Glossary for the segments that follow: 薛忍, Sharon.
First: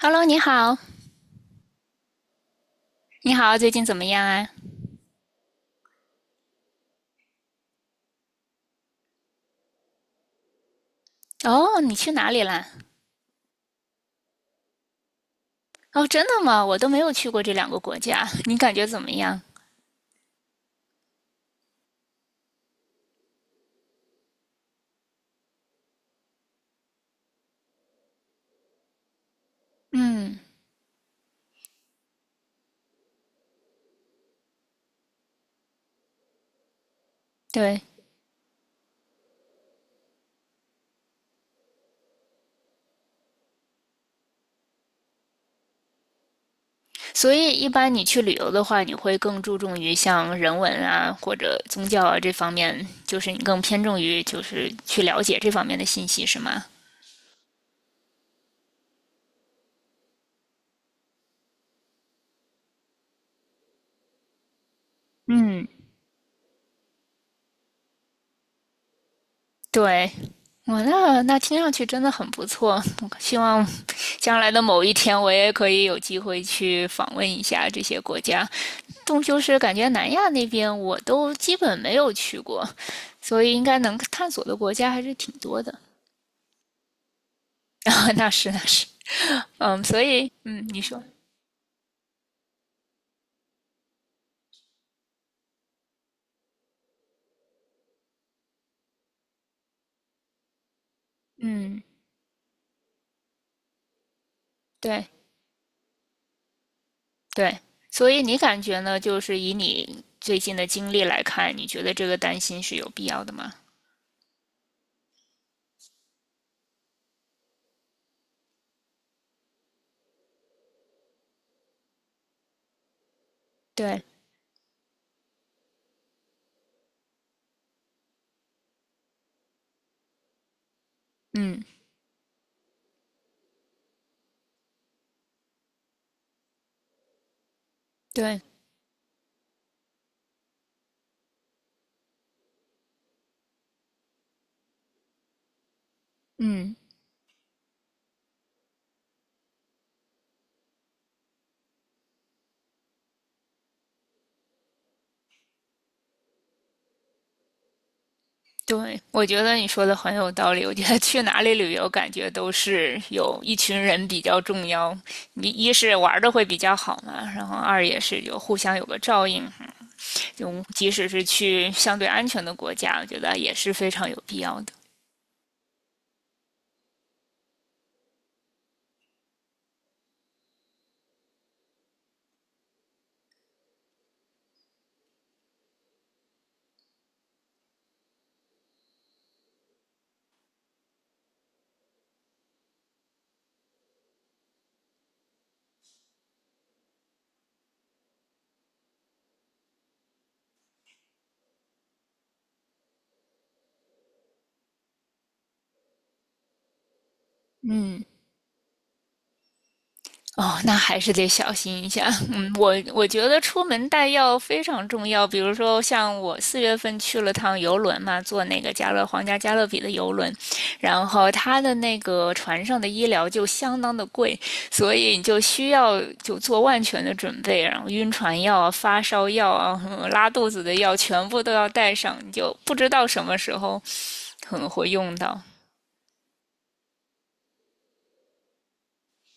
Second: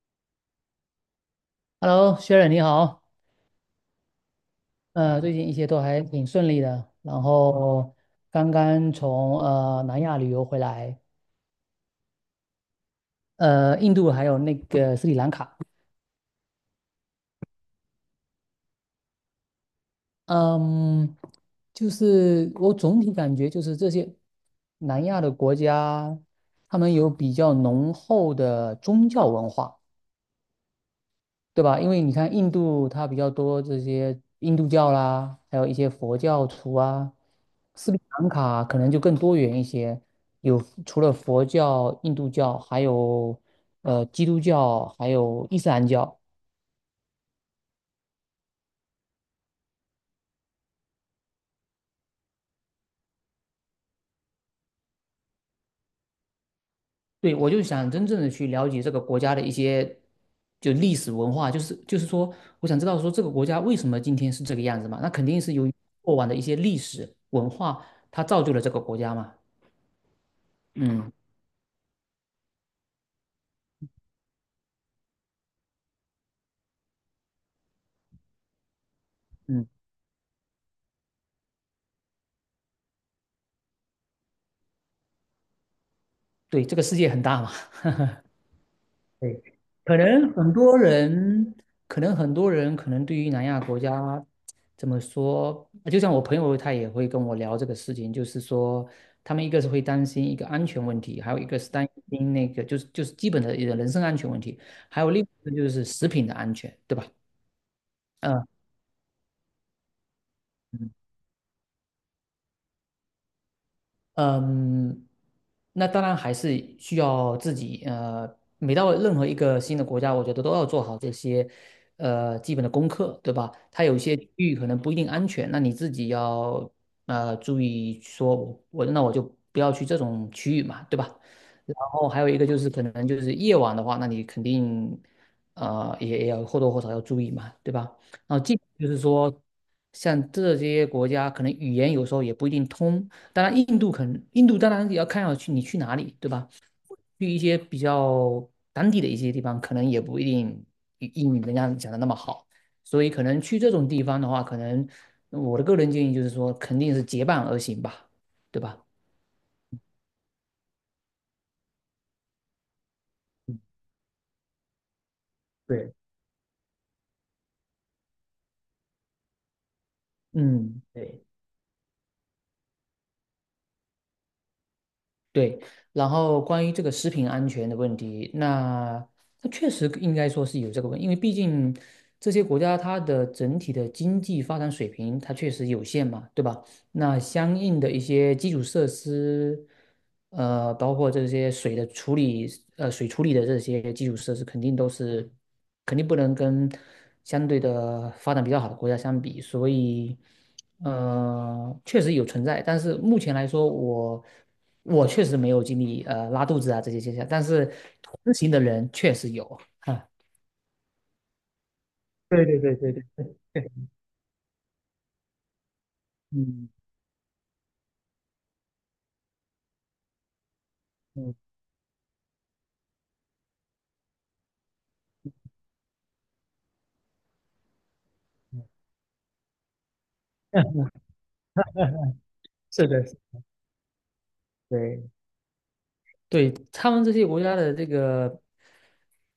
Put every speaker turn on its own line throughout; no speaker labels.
Hello，你好，
Hello，薛忍你好，
你好，最近怎么样啊？
最近一切都还挺顺利的，然后刚刚从南亚旅游回来，
哦，你去哪里啦？
印度还有那个斯里兰卡，
哦，真的吗？我都没有去过这两个国家，你感觉怎么样？
嗯，就是我总体感觉就是这些南亚的国家，他们有比较浓厚的宗教文化，
嗯，
对吧？因为你看印度它比较多这些印度教啦，还有一些佛教徒啊，
对，
斯里兰卡可能就更多元一些，有除了佛教、印度教，还有基督教，还有伊斯兰教。
所以一般你去旅游的话，你会更注重于像人文啊或者宗教啊这方面，就是你更偏重于就是去了解这方面的信息，是吗？
对，我就想真正的去了解这个国家的一些就历史文化，就是说，我想知道说这个国家为什么今天是这个样子嘛？那肯定是
嗯，
由于过往的一些历史文化，它造就了这个国家嘛。
对，我
嗯
那那听上去真的很不错，我希望将来的某一天我也可以有机会去访问一下这些国家。终究是
嗯，
感觉南亚那边我都基本没有去过，所以应该能探索的国家还是挺多的。
对，这个世界很大嘛。
那是那是，
对，
嗯，所以嗯，你说，
可能很多人，可能对于南亚国家怎么说，就像我朋友他也会跟我聊这个事情，就是说，他们一个是会担心一个安全问题，还有一个是
嗯，
担心那个就是基本的一个人身安全问题，还
对
有另一个就是食品的安全，对吧？
对，所以你
嗯
感觉呢？就是以你最近的经历来看，你觉得这个担心是有必要的吗？
嗯，那当然还是需要自己，每到任何一个新的国家，我觉得都要做好这些基本的功课，对吧？它有一
对，
些区域可能不一定安全，那你自己要注意说我就不要去这种区域嘛，对吧？
嗯，
然后还有一个就是可能就是夜晚的话，那你肯定也要或多或少要注意嘛，对吧？然
对，
后就是说，像这些国家可能语言有时候也不一定通。当然，印度当然也要看要去你去哪里，对吧？
嗯。
去一些比较当地的一些地方，可能也不一定英语人家讲的那么好，所以可能去这种地方的话，可能我的个人建议就是说，肯定是结伴而行吧，对吧？
对，我觉得你说的很有道理。我觉得去哪里旅游，感觉都是有一
嗯，
群人比较重要。你一是
对
玩的会比较好嘛，然后二也是有互相有个照应。就
嗯。
即使
对，
是去相对安全的国家，我觉得也是非常有必要的。
对，然后关于这个食品安全的问题，那它确实应该说是有这个问题，因为毕竟这些国家它的整体的经济发展水平它确实有限嘛，对吧？那相应的一些基础设施，包括这些水的处理，水处理的这些基础设施，肯定不能跟相对的发展比较好的国家相比，所以，确实有存在，但是目前来说，我确实没有经历拉肚子啊这些现象，但是
嗯，
同行的人确实有啊，
哦，那还是得小心一下。
对
嗯，
对
我
对对对，
我觉得出门带药非常重要。比如说，像我四
嗯
月份去了趟游轮嘛，坐那个加勒皇家加勒比的游轮，然后
嗯，
他的那个船上的医疗就相当的贵，所以你就需要就做万全的准备，然后晕船药啊、发烧药啊、拉肚子的药全部都要带上，你就不
是
知
的，
道
是
什么
的
时候可能会
对
用到。
对，他们这些国家的这个。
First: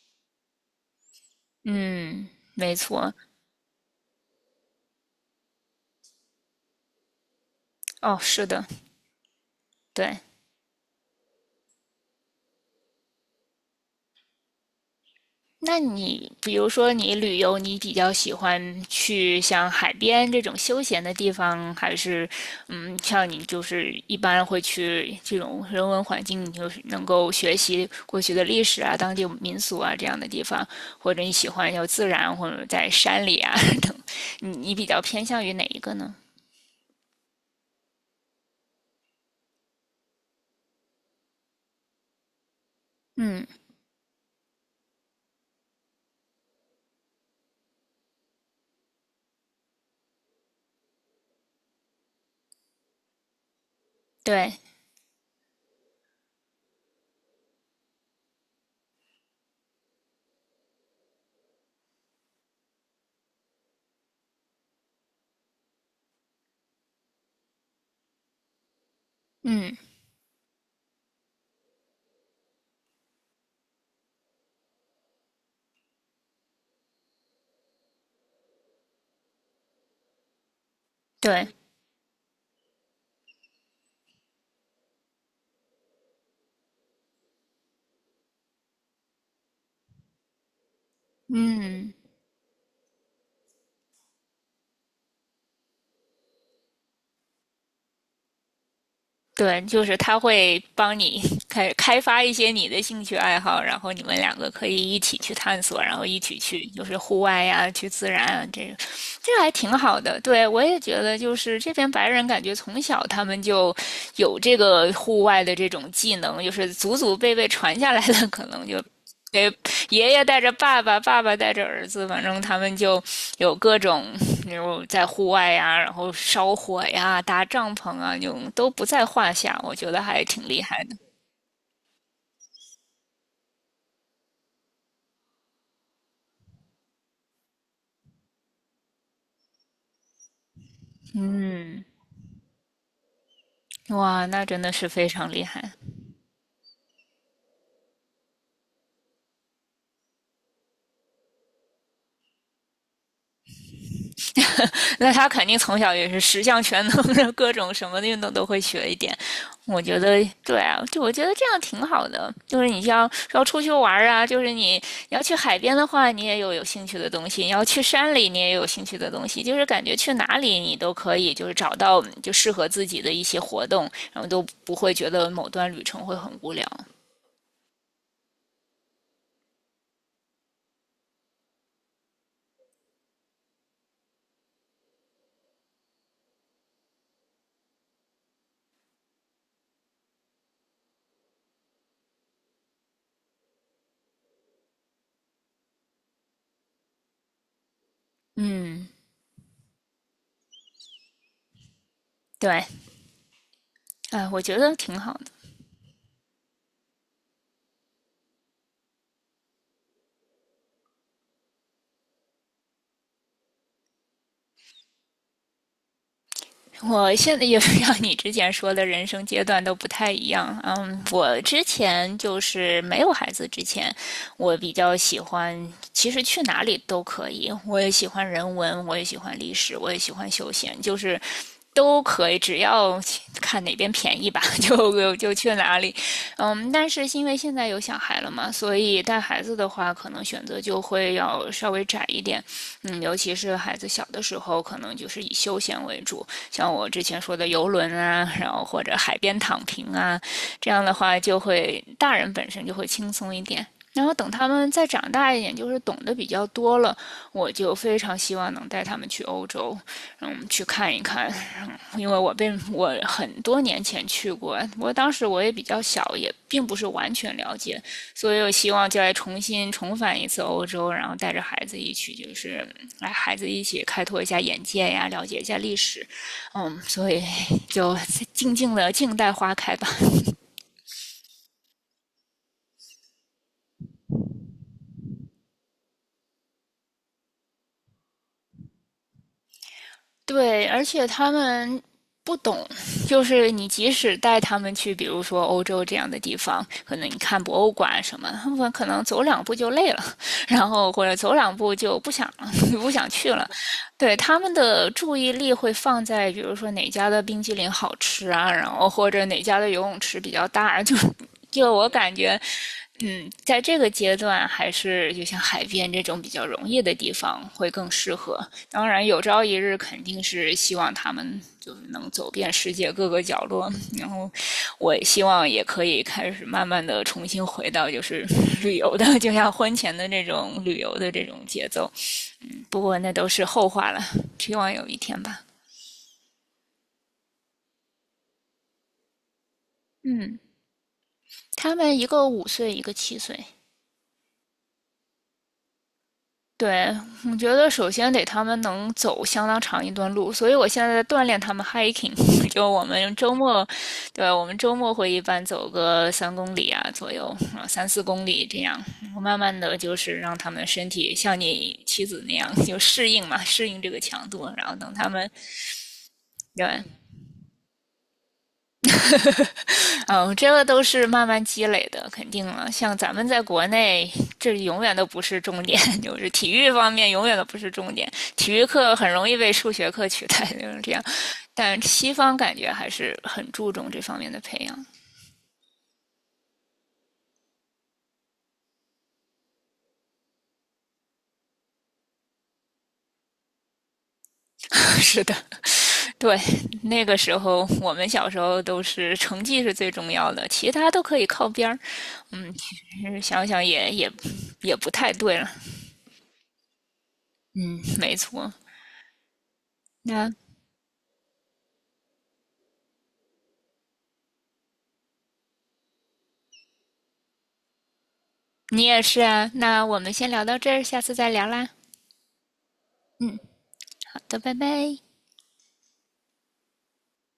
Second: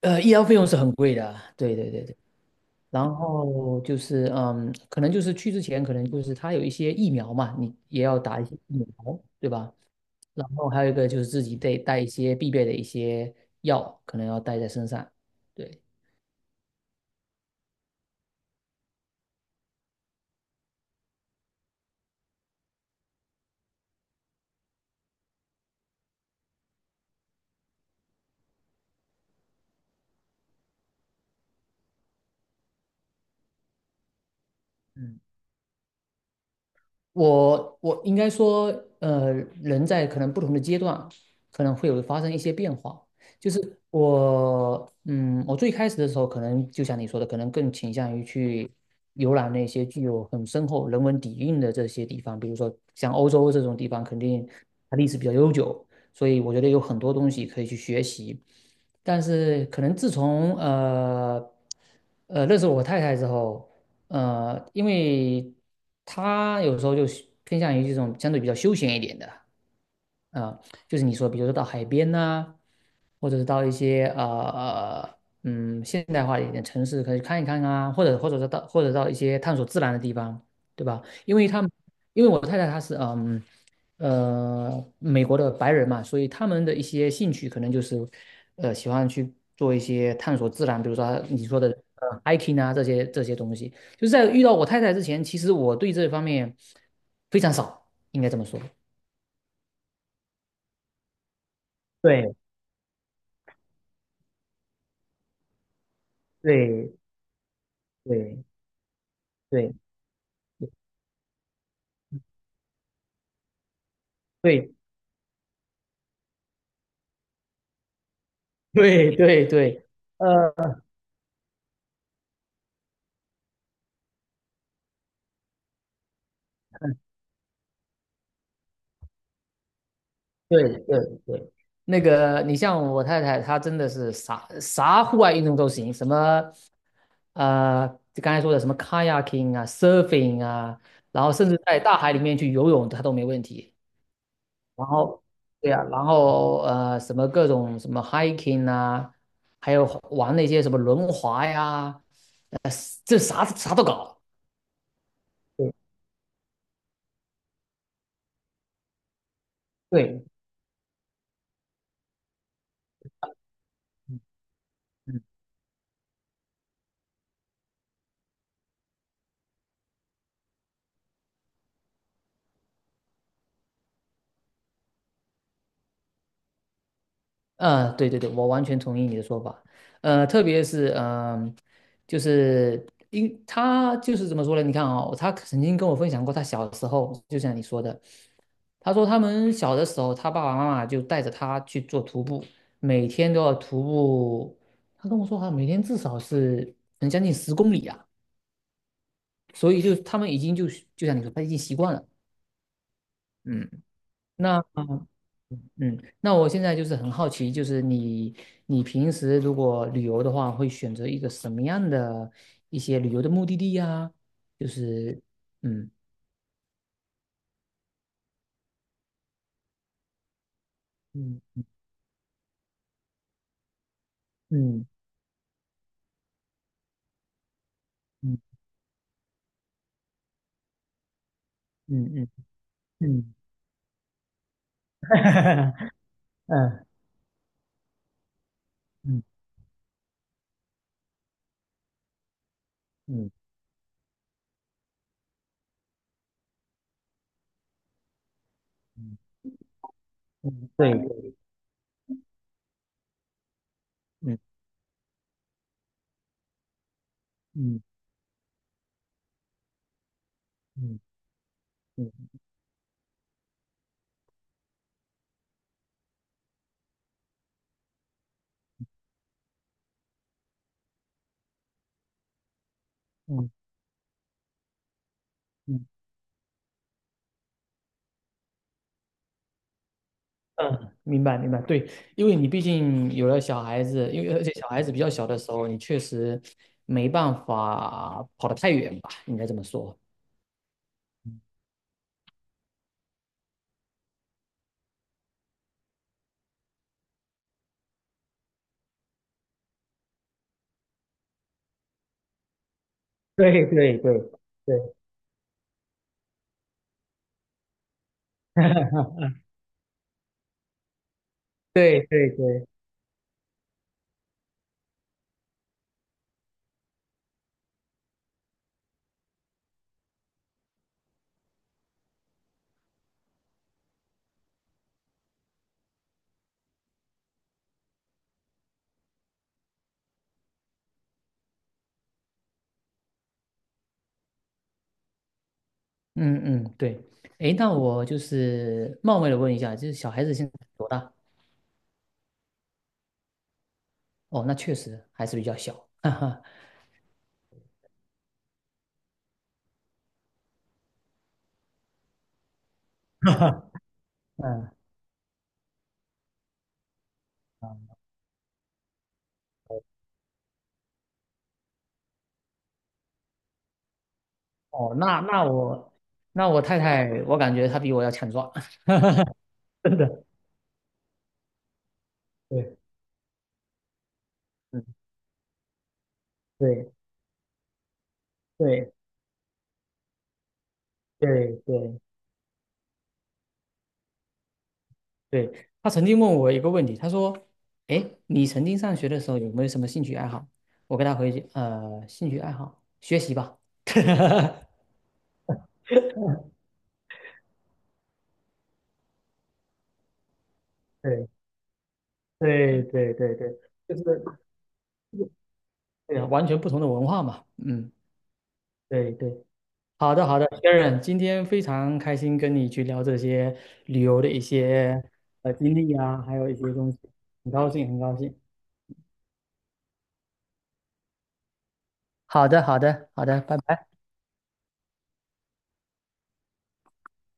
医疗费用是很贵的啊对对对对。
嗯，没错。
然后就是，可能就是去之前，可能就是他有一些疫苗嘛，你也要
哦，
打一
是
些
的，
疫苗，对吧？
对。
然后还有一个就是自己得带一些必备的一些药，可能要带在身上。
那
对，
你比如说你旅游，你比较喜欢去像海边这种休闲的地方，还是嗯，像你就是一般会去这种人文环境，你就是能够学习过去的历史啊、当地民俗啊这样的地方，或者你喜欢要自然，或者在山里啊 等，你比较
嗯。
偏向于哪一个呢？
我应该说，呃，人在可能不同的阶段，可能会有发生一些变化。
嗯，
就是我最开始的时候，可能就像你说的，可能更倾向于去游览那些具有很深厚人文底蕴的这些地方，比如说像欧洲这种地方，肯定
对，
它历史比较悠久，所以我觉得有很多东西可以去学习。但是可能自从认识我太太之后，因为他有时候就是偏向于这种相对比较休闲一点的，
嗯，
呃，就是你说，比如说到海边呐、或者是到一些现代化一点的城市，可以看一看啊，或者到一些探索自然的地方，对吧？因
对，
为他们，因为我太太她是美国的白人嘛，所以他们的一些兴趣可能就是喜欢去做一些探索自然，比如说你说的
嗯。
hiking 啊这些东西。就是在遇到我太太之前，其实我对这方面非常少，应该这么说。
对，就是他会帮你 开发一
对
些你的兴趣爱好，然后你们两个可以一起去探索，然后一起去就
对
是户外呀、去自然
对
啊，这个还挺
对
好的。对我也觉得，就是这边白人感觉从小他们就有这
对
个户外的这种技能，就是祖祖辈辈传下来的，可能就
对对
给
对，
爷爷带着
呃，
爸爸，爸爸带着儿子，反正他们就有各种，比如在户外呀，然后烧火呀、搭帐篷啊，就都不在话下。我觉得还挺厉
对
害的。
对对，那个你像我太太，她真的是啥啥户外运动都行，什么呃，就刚才说的什么 kayaking 啊，surfing 啊，然后甚至在
嗯，
大海里面去游泳，她都没问题。
哇，那真的
然
是非
后
常厉
对
害。
呀、然后什么各种什么 hiking 啊，还有玩那些什么轮滑呀，呃，这啥啥都搞。
那他肯定
对
从小也是十项全能的，各种什么运动都会学一点。我觉得
对，
对啊，就我觉得这样挺好的。就是你要出去玩
嗯
啊，就是你要
嗯
去海边的话，你也有兴趣的东西；你要去山里，你也有兴趣的东西。就是感觉去哪里你都可以，就是找到适合自己的一些活动，然后都不会觉得某段旅程会很无聊。
呃，对对对，我完全同意你的说法。特别是嗯、呃就是因他就是怎么说呢？你看啊，他曾经跟我分享过，他小时候就像你说的，他说他们小的时候，他爸爸妈妈就带着他去做徒步，每天都要徒步。他跟我说，他每天至少是能将近10公里啊，
嗯，
所以就他们已经就就像你说，他已经习惯了。
对，
嗯，
哎，我觉
那
得挺好
嗯，那我现在就是很好奇，就是你平时如果旅游的话，会选择一个什么样的一些旅游的目的地呀？就是嗯
我现在也是像你之前说的，人生阶段都不太一样。嗯，我
嗯
之前就是没有孩子之前，我比
嗯
较喜欢，其实去哪里都可以。我也喜欢人
嗯
文，我也喜欢历史，我也喜欢休闲，就是都
嗯嗯
可以，只要
嗯，
看哪边便宜吧，就去哪 里。嗯，
嗯
但是因为现在有小孩了嘛，所以带
嗯
孩子的话，可能选择就会要稍微窄一点。嗯，尤
嗯
其是孩子小的时候，可能就是以休闲为主，像我之前说的游轮啊，然后或者海
嗯
边躺平啊，
嗯，
这样的
对，
话就会大人本身就会轻松一点。然后等
嗯
他们再长大一点，就是懂得比较多了，我就
嗯嗯
非常希望能带他们去欧洲，嗯，去看一
嗯
看，因
嗯
为我很多年前去过，我当时也比较小，也并不是完全了解，所以我希望就来重新重返一次欧洲，然后带着孩子一起，就是来孩子
嗯
一起开拓一下眼界呀，了解一下历史，嗯，所以就静静的静待花开吧。
嗯，明白明白，对，因为你毕竟有了小孩子，而且小孩子比较小的时候，你确实没办法跑得太远吧，应该这么说。
对，而且他们不懂，就是你即使带他们去，比如说欧洲这样的地方，可能你看博物馆什么，他们可能走两步就累了，然后或者走两步就不想了 不想去 了。
对对
对，
对
他们的
对
注意力会放在，比如说哪家的冰激凌好吃啊，然后或者哪家的游泳池比较大，就我
对
感
对
觉。
对，
嗯，在这个阶段，还是就像海边这种比较容易的地方会更适合。当然，有朝一日肯定是希望他们就是能走遍世界各个角落，然后我希望也可以开始慢慢的重新回到就是旅游的，就像婚前的那种旅游的这种节奏。不过那都是后话了，希望有一天吧。
嗯嗯对，诶，那我就是冒昧的问一下，就是小孩子
嗯，
现在多大？
他们一个5岁，一个7岁，
哦，那确实还是比较小，哈哈，
对，我觉得首先得他们能走相当长一段路，所以我现在在锻炼他们 hiking，就我们周末，对我们
嗯
周末会一般走个3公里啊左右，啊三
嗯，
四公里这样，我慢慢的就是让他们身体像你妻子那样就适应嘛，适应这个强度，然后等
哦，
他
那
们
那我那我太
对
太，我感觉她比我要强壮，真的，
嗯，这个都是慢慢积累的，肯定了。
对，
像咱们在国内，这永
嗯
远都不是重点，就是体育方
对
面永远都不是重点。体育
对
课很容易被数学课取代，就是这样。
对
但
对
西方感觉还是很注重这方面的培养。
对，她曾经问我一个问题，她说，诶，你曾经上学的时候有没有什么兴趣爱好？我跟她回，兴趣爱好，学习吧。
是的，对，那个时候我们小时候都是成绩是最重要的，其他都可以
对
靠边儿。嗯，其
对对
实
对
想
对，
想也
就是
也不太对了。
对啊，完全不同的文化嘛。
嗯，
嗯，
没错。
对对，好的
那
好的，Sharon，今天非常开心跟你去聊这些旅游的一些经历啊，还有一些东西，很高兴很高兴。
你也是啊，那我们先聊到这儿，下次再聊啦。
好的好的好的，拜拜。
好的，拜拜。